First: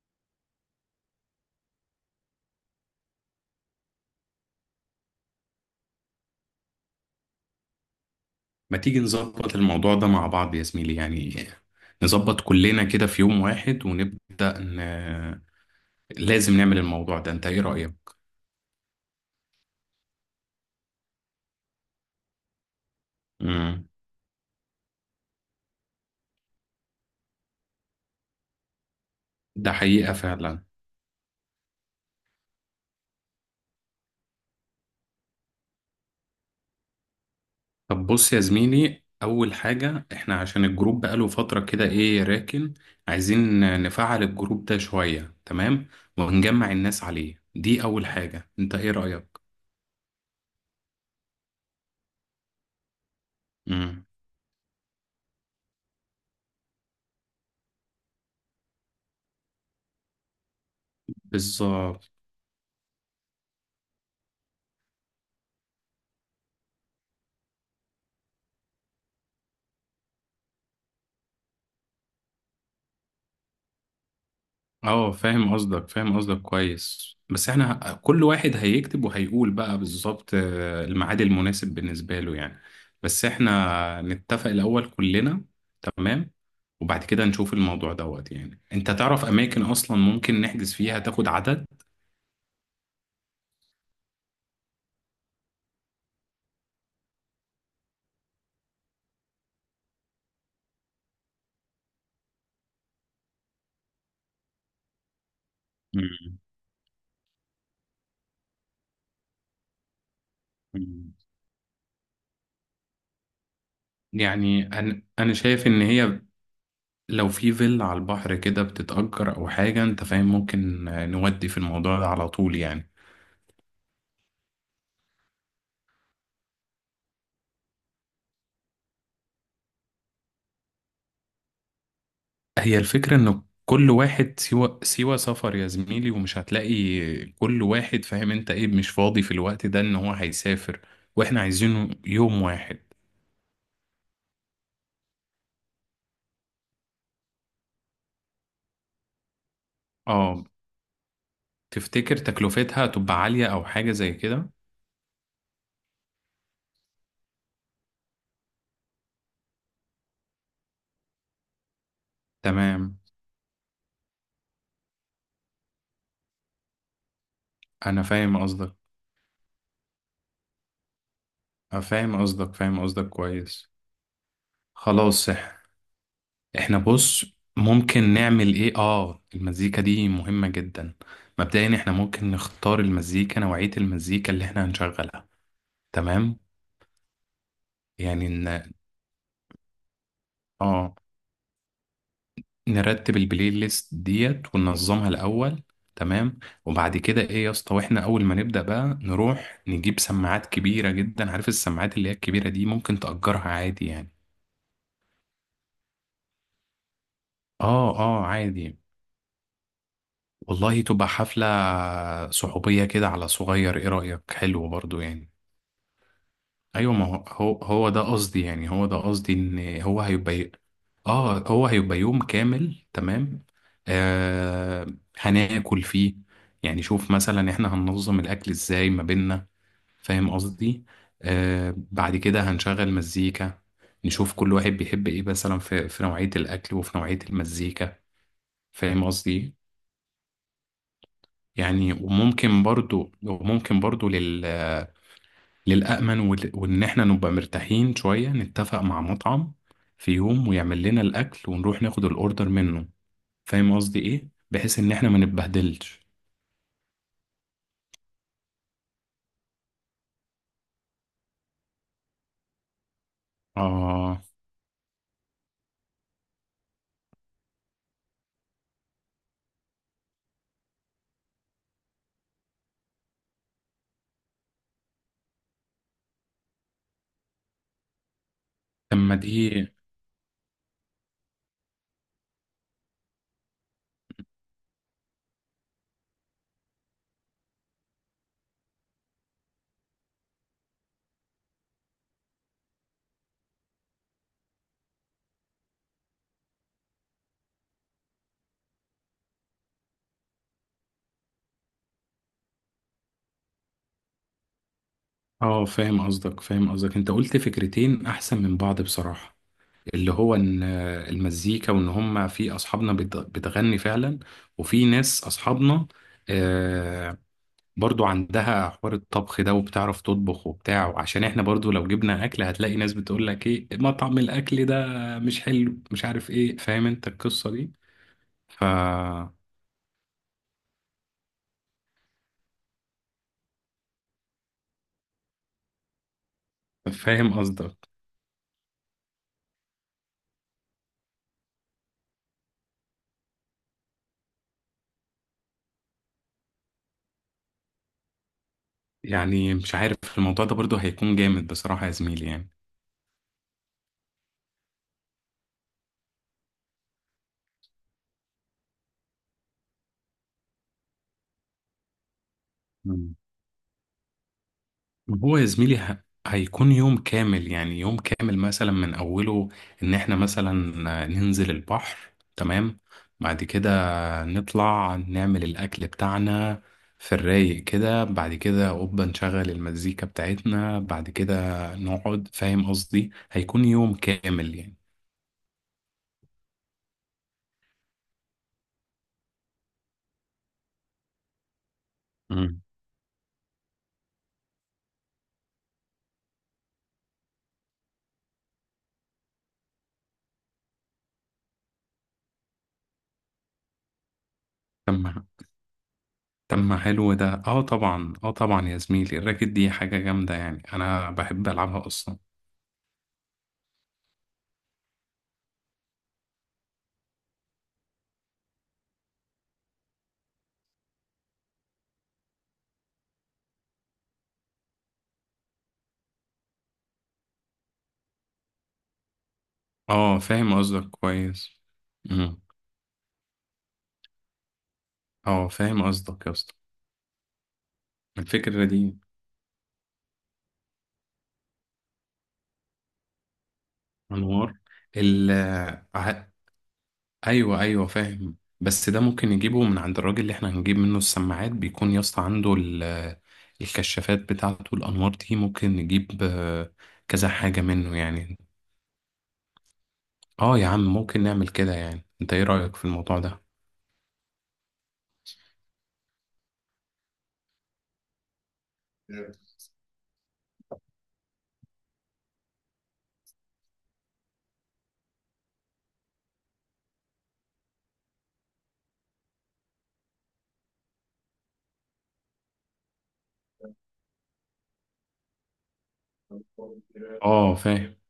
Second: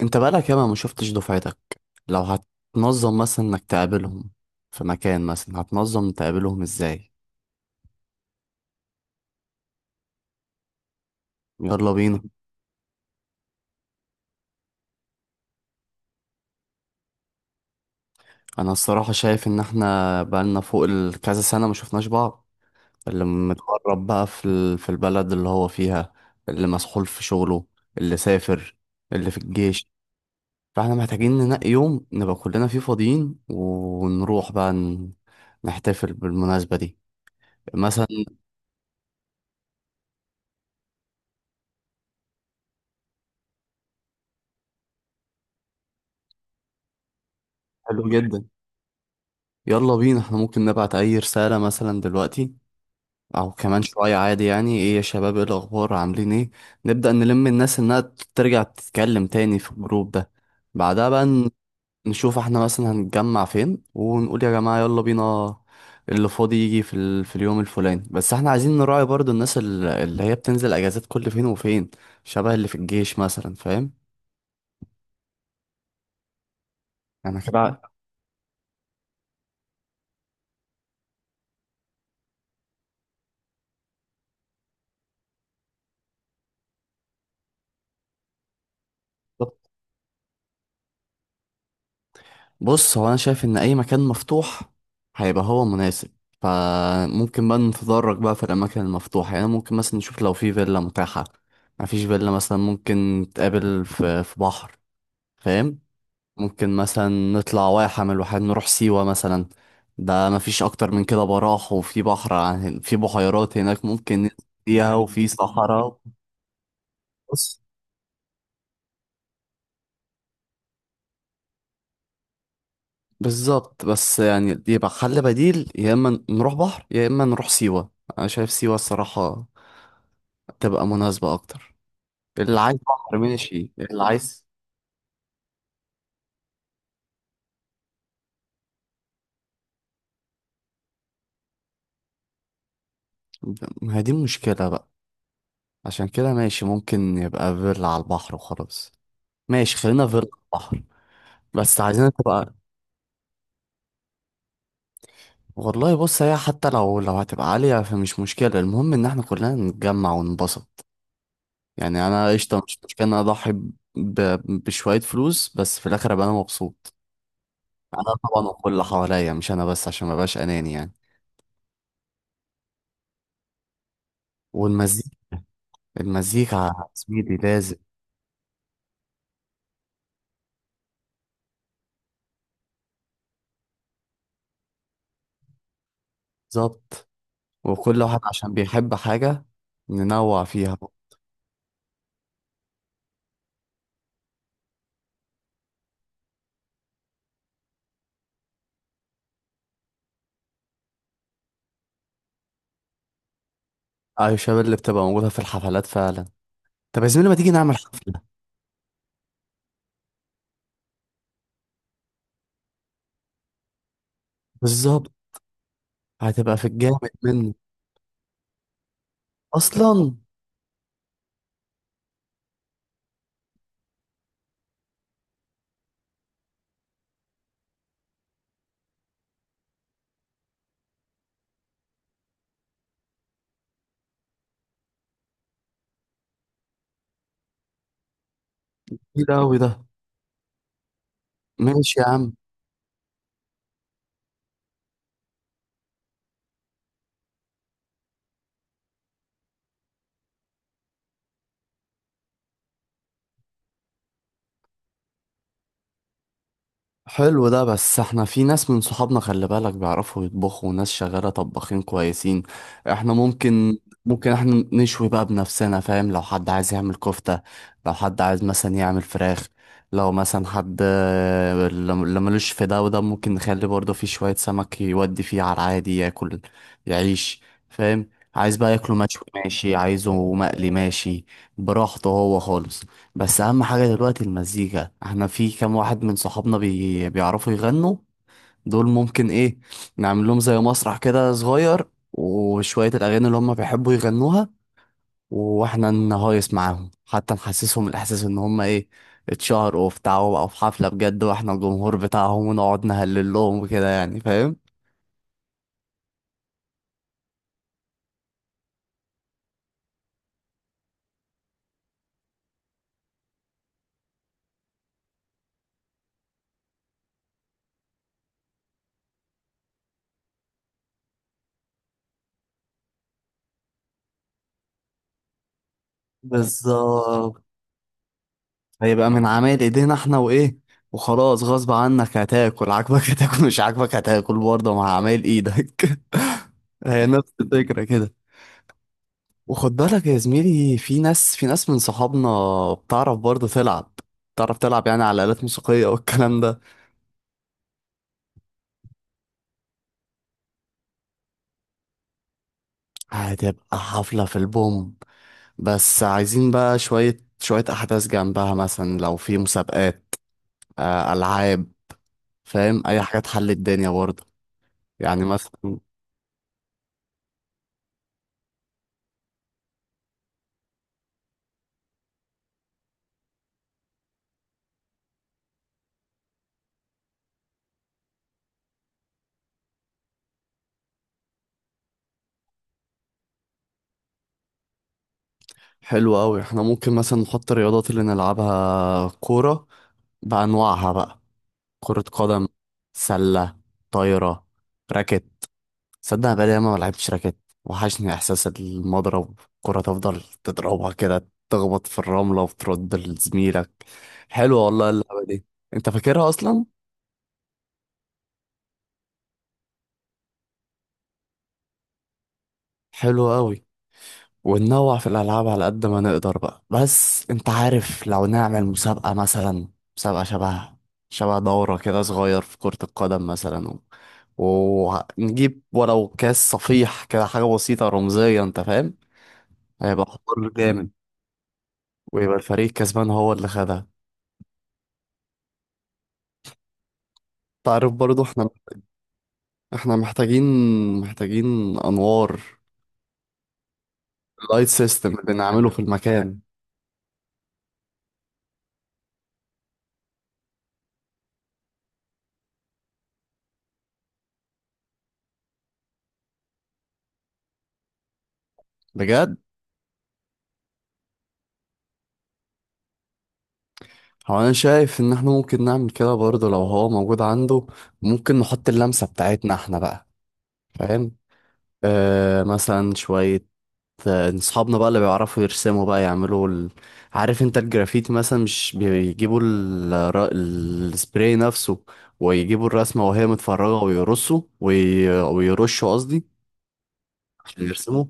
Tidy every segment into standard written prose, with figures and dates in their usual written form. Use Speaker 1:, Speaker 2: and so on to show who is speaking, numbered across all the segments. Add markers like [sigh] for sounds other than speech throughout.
Speaker 1: انت بقالك ياما ما شفتش دفعتك. لو هتنظم مثلا انك تقابلهم في مكان، مثلا هتنظم تقابلهم ازاي؟
Speaker 2: ما تيجي نظبط الموضوع ده مع بعض يا زميلي يعني،
Speaker 1: يلا بينا.
Speaker 2: نظبط كلنا كده في يوم واحد ونبدأ لازم نعمل الموضوع ده، انت ايه رأيك؟
Speaker 1: انا الصراحة شايف ان احنا بقالنا فوق كذا سنة ما شفناش بعض. اللي
Speaker 2: امم
Speaker 1: متغرب بقى في البلد اللي هو فيها، اللي مسحول في شغله، اللي سافر، اللي في
Speaker 2: ده
Speaker 1: الجيش.
Speaker 2: حقيقة فعلا.
Speaker 1: فاحنا محتاجين ننقي يوم نبقى كلنا فيه فاضيين ونروح بقى نحتفل بالمناسبة دي
Speaker 2: طب
Speaker 1: مثلا.
Speaker 2: بص يا زميلي، أول حاجة احنا عشان الجروب بقاله فترة كده ايه راكن، عايزين نفعل الجروب ده شوية. تمام. ونجمع الناس عليه، دي
Speaker 1: حلو
Speaker 2: أول
Speaker 1: جدا.
Speaker 2: حاجة، انت ايه رأيك؟
Speaker 1: يلا بينا، احنا ممكن نبعت اي رسالة مثلا دلوقتي او كمان
Speaker 2: امم
Speaker 1: شوية، عادي، يعني ايه يا شباب، ايه الاخبار، عاملين ايه. نبدأ نلم الناس انها ترجع تتكلم تاني في الجروب ده. بعدها بقى
Speaker 2: بالظبط.
Speaker 1: نشوف احنا مثلا هنتجمع فين، ونقول يا جماعة يلا بينا، اللي فاضي يجي في اليوم الفلاني. بس احنا عايزين نراعي برضو الناس اللي هي بتنزل اجازات كل فين وفين، شبه اللي في الجيش مثلا، فاهم.
Speaker 2: اه، فاهم قصدك فاهم قصدك كويس.
Speaker 1: انا
Speaker 2: بس احنا
Speaker 1: كده.
Speaker 2: كل واحد هيكتب وهيقول بقى بالظبط، الميعاد المناسب بالنسبة له يعني. بس احنا نتفق الأول كلنا. تمام. وبعد كده نشوف الموضوع دوت، يعني انت تعرف أماكن أصلا ممكن نحجز فيها، تاخد عدد.
Speaker 1: بص، هو انا شايف ان اي مكان مفتوح هيبقى هو مناسب، فممكن بقى نتدرج بقى في الاماكن المفتوحه، يعني ممكن مثلا نشوف لو في فيلا متاحه. مفيش فيلا مثلا، ممكن نتقابل في بحر، فاهم.
Speaker 2: مم.
Speaker 1: ممكن مثلا نطلع واحه من الواحات، نروح سيوه مثلا. ده مفيش اكتر من
Speaker 2: مم.
Speaker 1: كده براح، وفي بحر في بحيرات هناك ممكن ننزل
Speaker 2: يعني
Speaker 1: فيها،
Speaker 2: أنا
Speaker 1: وفي
Speaker 2: أنا شايف إن
Speaker 1: صحراء.
Speaker 2: هي لو في
Speaker 1: بص،
Speaker 2: فيلا على البحر كده بتتأجر أو حاجة، أنت فاهم، ممكن نودي في الموضوع ده على طول يعني.
Speaker 1: بالظبط، بس يعني يبقى حل بديل، يا اما نروح بحر يا اما نروح سيوه. انا شايف سيوه الصراحه تبقى مناسبة أكتر. اللي عايز
Speaker 2: هي الفكرة
Speaker 1: بحر
Speaker 2: ان
Speaker 1: ماشي،
Speaker 2: كل
Speaker 1: اللي
Speaker 2: واحد
Speaker 1: عايز.
Speaker 2: سوى سفر يا زميلي، ومش هتلاقي كل واحد فاهم انت ايه، مش فاضي في الوقت ده ان هو هيسافر، واحنا عايزينه يوم واحد.
Speaker 1: ما هي دي المشكلة بقى. عشان كده ماشي، ممكن يبقى فيلا على البحر وخلاص. ماشي، خلينا فيلا على
Speaker 2: اه.
Speaker 1: البحر، بس عايزينها
Speaker 2: تفتكر
Speaker 1: تبقى.
Speaker 2: تكلفتها تبقى عالية او حاجة زي كده؟
Speaker 1: والله بص، هي حتى لو هتبقى عالية فمش مشكلة، المهم إن احنا كلنا نتجمع وننبسط. يعني أنا قشطة، مش
Speaker 2: تمام،
Speaker 1: مشكلة إن أنا أضحي بشوية فلوس، بس في الآخر أبقى أنا مبسوط. أنا
Speaker 2: انا فاهم
Speaker 1: طبعا وكل
Speaker 2: قصدك.
Speaker 1: اللي حواليا مش أنا بس، عشان مبقاش أناني يعني.
Speaker 2: أنا فاهم قصدك فاهم قصدك كويس.
Speaker 1: والمزيكا
Speaker 2: خلاص
Speaker 1: المزيكا
Speaker 2: احنا
Speaker 1: يا
Speaker 2: بص،
Speaker 1: زميلي لازم.
Speaker 2: ممكن نعمل ايه؟ اه، المزيكا دي مهمة جدا. مبدئيا احنا ممكن نختار المزيكا، نوعية المزيكا اللي احنا هنشغلها. تمام.
Speaker 1: بالظبط، وكل واحد
Speaker 2: يعني
Speaker 1: عشان بيحب حاجة ننوع فيها.
Speaker 2: اه نرتب البلاي ليست ديت وننظمها الاول. تمام. وبعد كده ايه يا اسطى، واحنا اول ما نبدا بقى نروح نجيب سماعات كبيره جدا. عارف السماعات اللي هي الكبيره دي، ممكن تأجرها عادي يعني.
Speaker 1: أيوة، الشباب اللي بتبقى موجودة في الحفلات فعلا. طب يا زميلي، ما تيجي نعمل
Speaker 2: اه
Speaker 1: حفلة.
Speaker 2: اه عادي. والله تبقى حفله صحوبيه كده على صغير، ايه رأيك؟ حلو برضو
Speaker 1: بالظبط،
Speaker 2: يعني.
Speaker 1: هتبقى في
Speaker 2: ايوه، ما
Speaker 1: الجامد
Speaker 2: هو
Speaker 1: منه
Speaker 2: هو هو ده قصدي يعني، هو ده قصدي ان هو
Speaker 1: أصلا.
Speaker 2: هيبقى. اه، هو هيبقى يوم كامل. تمام. آه. هناكل فيه. يعني شوف مثلا احنا هننظم الاكل ازاي ما بيننا، فاهم قصدي؟ بعد كده هنشغل مزيكا، نشوف كل واحد بيحب ايه مثلا في نوعية الاكل وفي نوعية المزيكا، فاهم
Speaker 1: كتير
Speaker 2: قصدي؟
Speaker 1: أوي ده.
Speaker 2: يعني
Speaker 1: ماشي يا عم.
Speaker 2: وممكن برضو، وممكن برضو لل، للأمن، وإن إحنا نبقى مرتاحين شوية نتفق مع مطعم في يوم ويعمل لنا الأكل ونروح ناخد الأوردر منه، فاهم قصدي إيه؟ بحيث إن إحنا ما نتبهدلش.
Speaker 1: حلو ده، بس احنا في ناس من صحابنا خلي بالك بيعرفوا يطبخوا، وناس شغالة طباخين كويسين. احنا ممكن
Speaker 2: آه،
Speaker 1: ممكن احنا نشوي بقى بنفسنا، فاهم. لو حد عايز يعمل كفتة، لو حد عايز مثلا يعمل فراخ، لو مثلا حد اللي ملوش في ده وده، ممكن نخلي برضه في شوية سمك يودي فيه على العادي ياكل يعيش، فاهم. عايز بقى ياكله
Speaker 2: أما
Speaker 1: مشوي
Speaker 2: دي.
Speaker 1: ماشي، عايزه مقلي ماشي، براحته هو خالص. بس اهم حاجة دلوقتي المزيكا. احنا في كام واحد من صحابنا بيعرفوا يغنوا، دول ممكن ايه، نعمل لهم زي مسرح كده صغير، وشوية الاغاني اللي هم بيحبوا يغنوها، واحنا نهايس معاهم، حتى نحسسهم الاحساس ان هم ايه، اتشهروا وبتاع وبقوا في حفلة بجد، واحنا الجمهور بتاعهم ونقعد نهلل لهم وكده، يعني فاهم.
Speaker 2: آه، فاهم قصدك فاهم قصدك. أنت قلت فكرتين أحسن من بعض بصراحة، اللي هو إن المزيكا، وإن هما في أصحابنا بتغني فعلا، وفي ناس أصحابنا آه، برضو عندها حوار الطبخ ده وبتعرف تطبخ وبتاع، وعشان احنا برضو لو جبنا اكل هتلاقي ناس بتقول لك ايه، مطعم الاكل ده مش حلو، مش عارف ايه، فاهم انت
Speaker 1: بالظبط،
Speaker 2: القصة دي. ف
Speaker 1: هيبقى من عمايل ايدينا احنا وايه، وخلاص، غصب عنك هتاكل عاجبك [laughs] هتاكل مش عاجبك هتاكل برضه مع عمايل ايدك. [laughs] هي نفس
Speaker 2: فاهم
Speaker 1: الفكرة
Speaker 2: قصدك.
Speaker 1: كده. وخد بالك يا زميلي، في ناس، من صحابنا بتعرف برضه تلعب، بتعرف تلعب يعني على آلات موسيقية والكلام ده.
Speaker 2: يعني مش عارف الموضوع ده برضو هيكون جامد بصراحة يا زميلي يعني.
Speaker 1: هتبقى حفلة في البوم. بس عايزين بقى شوية شوية أحداث جنبها، مثلا لو في مسابقات، ألعاب، فاهم، أي
Speaker 2: مم.
Speaker 1: حاجة تحل الدنيا برضه، يعني
Speaker 2: هو يا زميلي
Speaker 1: مثلا.
Speaker 2: هيكون يوم كامل، يعني يوم كامل مثلا من أوله، إن إحنا مثلا ننزل البحر. تمام. بعد كده نطلع نعمل الأكل بتاعنا في الرايق كده. بعد كده أوبا نشغل المزيكا بتاعتنا. بعد كده نقعد. فاهم قصدي؟ هيكون يوم كامل يعني.
Speaker 1: حلو قوي، احنا ممكن مثلا نحط الرياضات اللي نلعبها، كورة بأنواعها بقى، كرة قدم،
Speaker 2: مم.
Speaker 1: سلة، طايرة، راكت. صدق أنا بقالي ياما ما لعبتش راكت، وحشني إحساس المضرب، الكرة تفضل تضربها كده، تخبط في الرملة وترد لزميلك، حلوة والله اللعبة
Speaker 2: تم.
Speaker 1: دي. أنت فاكرها أصلا؟
Speaker 2: تم، حلو ده. اه طبعا، اه طبعا يا زميلي، الراكت دي حاجة جامدة يعني، أنا بحب ألعبها أصلا.
Speaker 1: حلوة قوي. وننوع في الألعاب على قد ما نقدر بقى، بس أنت عارف لو نعمل مسابقة مثلا، مسابقة شبه دورة كده صغير في كرة القدم مثلا، و... ونجيب ولو كاس صفيح، كده حاجة بسيطة رمزية، أنت فاهم، هيبقى
Speaker 2: اه،
Speaker 1: حوار
Speaker 2: فاهم قصدك
Speaker 1: جامد،
Speaker 2: كويس.
Speaker 1: ويبقى
Speaker 2: مم.
Speaker 1: الفريق الكسبان هو اللي خدها.
Speaker 2: اه، فاهم قصدك يا اسطى،
Speaker 1: تعرف برضو احنا،
Speaker 2: الفكرة دي.
Speaker 1: احنا محتاجين أنوار،
Speaker 2: أنوار.
Speaker 1: لايت سيستم
Speaker 2: ال
Speaker 1: اللي نعمله في المكان،
Speaker 2: ايوه ايوه فاهم. بس ده ممكن نجيبه من عند الراجل اللي احنا هنجيب منه السماعات. بيكون يا اسطى عنده الكشافات بتاعته، الانوار دي ممكن نجيب كذا حاجة منه يعني.
Speaker 1: بجد.
Speaker 2: اه يا عم، ممكن نعمل كده يعني، انت ايه رأيك في الموضوع ده؟
Speaker 1: هو انا شايف ان احنا ممكن نعمل كده برضه لو هو موجود عنده، ممكن نحط اللمسة بتاعتنا احنا بقى، فاهم. آه، مثلا شوية اصحابنا بقى اللي بيعرفوا يرسموا بقى، يعملوا عارف انت الجرافيتي مثلا، مش بيجيبوا السبراي نفسه، ويجيبوا الرسمة وهي متفرجة ويرصوا ويرشوا قصدي،
Speaker 2: اه
Speaker 1: عشان
Speaker 2: فاهم.
Speaker 1: يرسموا،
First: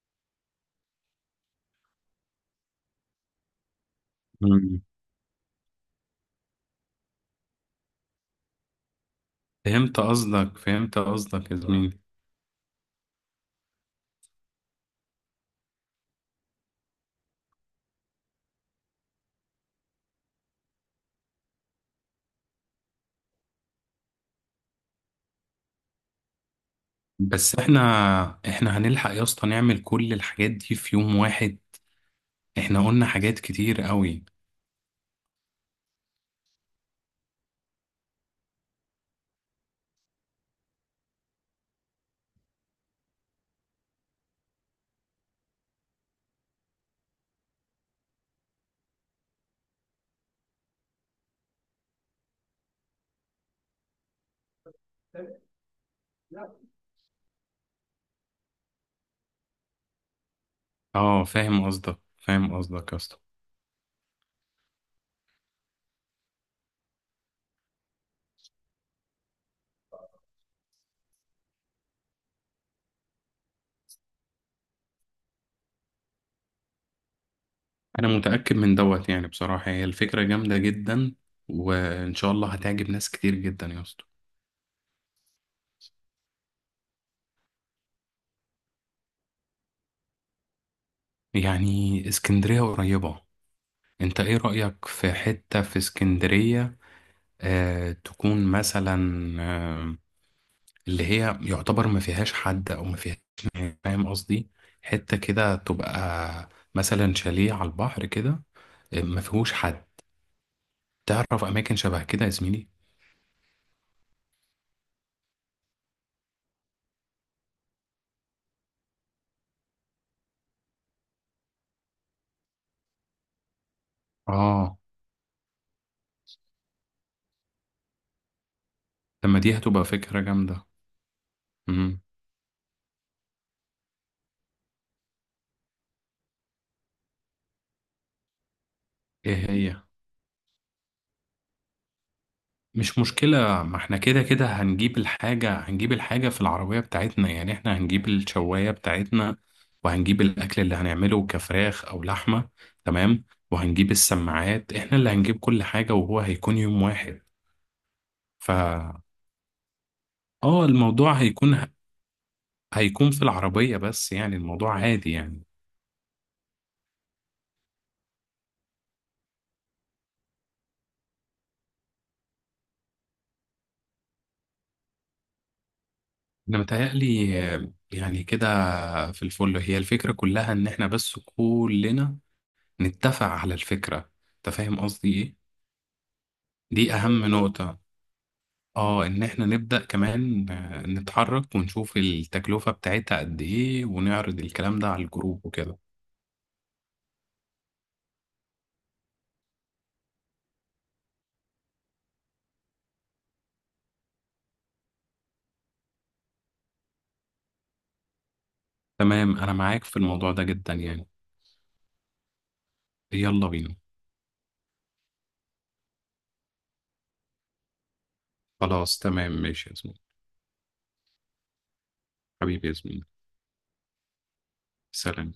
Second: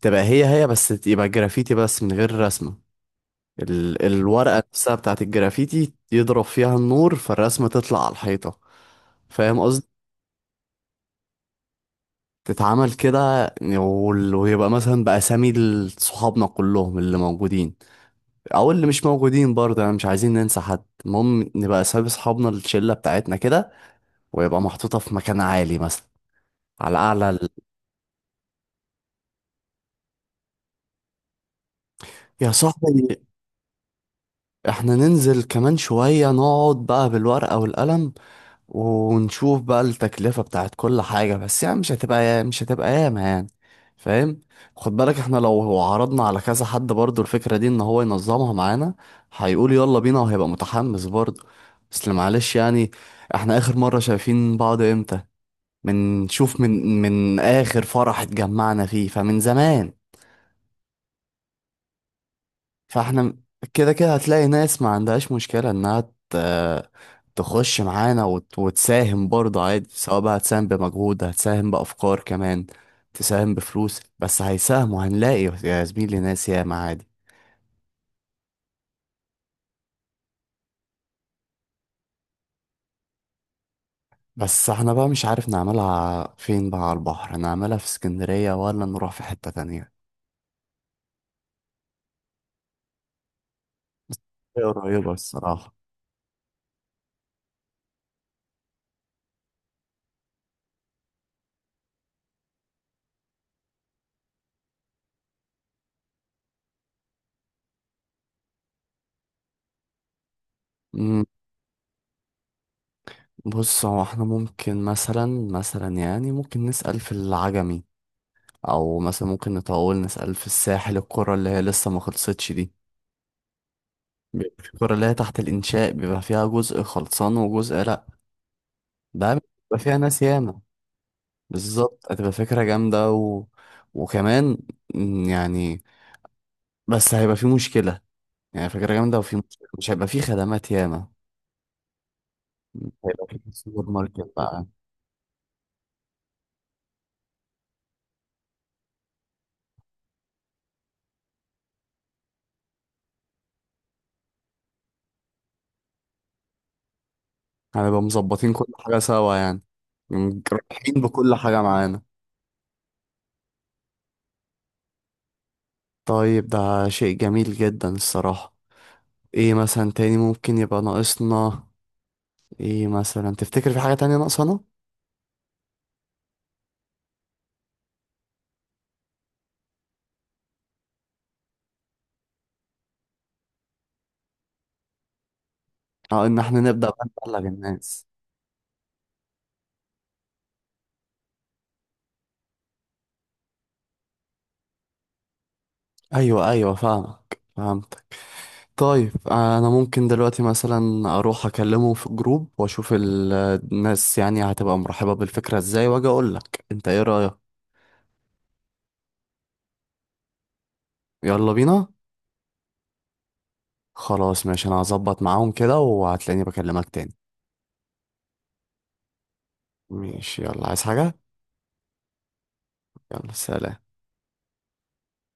Speaker 1: تبقى هي هي، بس يبقى جرافيتي بس من غير رسمة. الورقة
Speaker 2: مم.
Speaker 1: نفسها بتاعت الجرافيتي يضرب فيها النور فالرسمة تطلع على الحيطة، فاهم قصدي.
Speaker 2: فهمت قصدك فهمت قصدك يا زميلي.
Speaker 1: تتعمل كده، ويبقى مثلا بأسامي صحابنا كلهم اللي موجودين، أو اللي مش موجودين برضه، يعني مش عايزين ننسى حد، المهم نبقى أسامي صحابنا الشلة بتاعتنا كده، ويبقى محطوطة في مكان عالي مثلا، على أعلى.
Speaker 2: بس احنا هنلحق يا اسطى نعمل كل الحاجات دي في يوم واحد؟
Speaker 1: يا
Speaker 2: احنا قلنا
Speaker 1: صاحبي،
Speaker 2: حاجات كتير قوي.
Speaker 1: احنا ننزل كمان شوية، نقعد بقى بالورقة والقلم، ونشوف بقى التكلفة بتاعت كل حاجة، بس يعني مش هتبقى ياما، يعني فاهم. خد بالك احنا لو عرضنا على كذا حد برضو الفكرة دي ان هو ينظمها معانا، هيقول يلا بينا وهيبقى متحمس برضو. بس معلش يعني، احنا اخر مرة شايفين بعض امتى؟ من شوف من من اخر فرح اتجمعنا فيه، فمن زمان.
Speaker 2: اه، فاهم قصدك فاهم قصدك يا اسطى.
Speaker 1: فاحنا م- كده كده هتلاقي ناس ما عندهاش مشكلة انها ت- تخش معانا وتساهم برضه عادي، سواء بقى هتساهم بمجهود، هتساهم بأفكار، كمان تساهم بفلوس، بس هيساهموا، هنلاقي يا زميلي ناس ياما عادي.
Speaker 2: انا متأكد من دوت يعني بصراحة، هي الفكرة جامدة جدا، وان شاء الله هتعجب ناس كتير جدا يا اسطى.
Speaker 1: بس احنا بقى مش عارف نعملها فين بقى، على البحر نعملها في اسكندرية ولا نروح في حتة تانية.
Speaker 2: يعني اسكندرية قريبة، انت ايه
Speaker 1: هي
Speaker 2: رأيك
Speaker 1: قريبة
Speaker 2: في حتة
Speaker 1: الصراحة.
Speaker 2: في اسكندرية؟ آه، تكون مثلا آه اللي هي يعتبر ما فيهاش حد او ما فيهاش ناس، فاهم قصدي؟ حتة كده تبقى مثلا شاليه على البحر كده، ما فيهوش حد.
Speaker 1: مم.
Speaker 2: تعرف اماكن شبه كده يا زميلي؟
Speaker 1: بص، هو احنا ممكن مثلا، يعني ممكن نسأل في العجمي، او مثلا ممكن نطول نسأل في الساحل، القرى اللي هي لسه ما خلصتش دي، بيبقى في
Speaker 2: اه،
Speaker 1: القرى اللي هي تحت الانشاء بيبقى فيها جزء خلصان وجزء لا، ده
Speaker 2: لما دي
Speaker 1: بيبقى
Speaker 2: هتبقى
Speaker 1: فيها
Speaker 2: فكرة
Speaker 1: ناس ياما.
Speaker 2: جامدة. امم
Speaker 1: بالظبط، هتبقى فكرة جامدة. وكمان يعني، بس هيبقى في مشكلة، يعني فكرة جامدة وفي
Speaker 2: ايه
Speaker 1: مشكلة،
Speaker 2: هي؟
Speaker 1: مش هيبقى في خدمات ياما،
Speaker 2: مش
Speaker 1: هيبقى في
Speaker 2: مشكلة، ما
Speaker 1: سوبر
Speaker 2: احنا كده
Speaker 1: ماركت
Speaker 2: كده
Speaker 1: بقى.
Speaker 2: هنجيب الحاجة، هنجيب الحاجة في العربية بتاعتنا يعني. احنا هنجيب الشواية بتاعتنا وهنجيب الأكل اللي هنعمله كفراخ أو لحمة. تمام. وهنجيب السماعات، احنا اللي هنجيب كل حاجة، وهو هيكون يوم واحد.
Speaker 1: هنبقى مظبطين كل
Speaker 2: فا
Speaker 1: حاجة سوا يعني.
Speaker 2: اه،
Speaker 1: رايحين
Speaker 2: الموضوع
Speaker 1: بكل
Speaker 2: هيكون
Speaker 1: حاجة معانا.
Speaker 2: هيكون في العربية بس يعني. الموضوع عادي يعني.
Speaker 1: طيب ده شيء جميل جدا الصراحة. ايه مثلا تاني ممكن يبقى ناقصنا؟ ايه مثلا تفتكر في حاجة تانية ناقصانا؟
Speaker 2: انا متهيألي يعني كده في الفل. هي الفكرة كلها ان احنا بس كلنا نتفق على الفكرة، انت فاهم قصدي ايه؟
Speaker 1: اه، ان احنا نبدأ
Speaker 2: دي
Speaker 1: بقى
Speaker 2: أهم
Speaker 1: نبلغ
Speaker 2: نقطة.
Speaker 1: الناس.
Speaker 2: اه ان احنا نبدأ كمان نتحرك ونشوف التكلفة بتاعتها قد ايه ونعرض الكلام ده على الجروب وكده.
Speaker 1: ايوه، ايوه، فاهمك، فهمتك. طيب انا ممكن دلوقتي مثلا اروح اكلمه في جروب واشوف الناس يعني هتبقى مرحبة بالفكرة ازاي، واجي اقول لك انت ايه رأيك.
Speaker 2: تمام، انا معاك في الموضوع ده جدا يعني.
Speaker 1: يلا بينا.
Speaker 2: يلا بينا.
Speaker 1: خلاص ماشي، انا هظبط معاهم كده وهتلاقيني بكلمك تاني.
Speaker 2: خلاص تمام ماشي يا زميلي.
Speaker 1: ماشي، يلا، عايز حاجة.
Speaker 2: حبيبي يا زميلي.
Speaker 1: يلا سلام.
Speaker 2: سلام.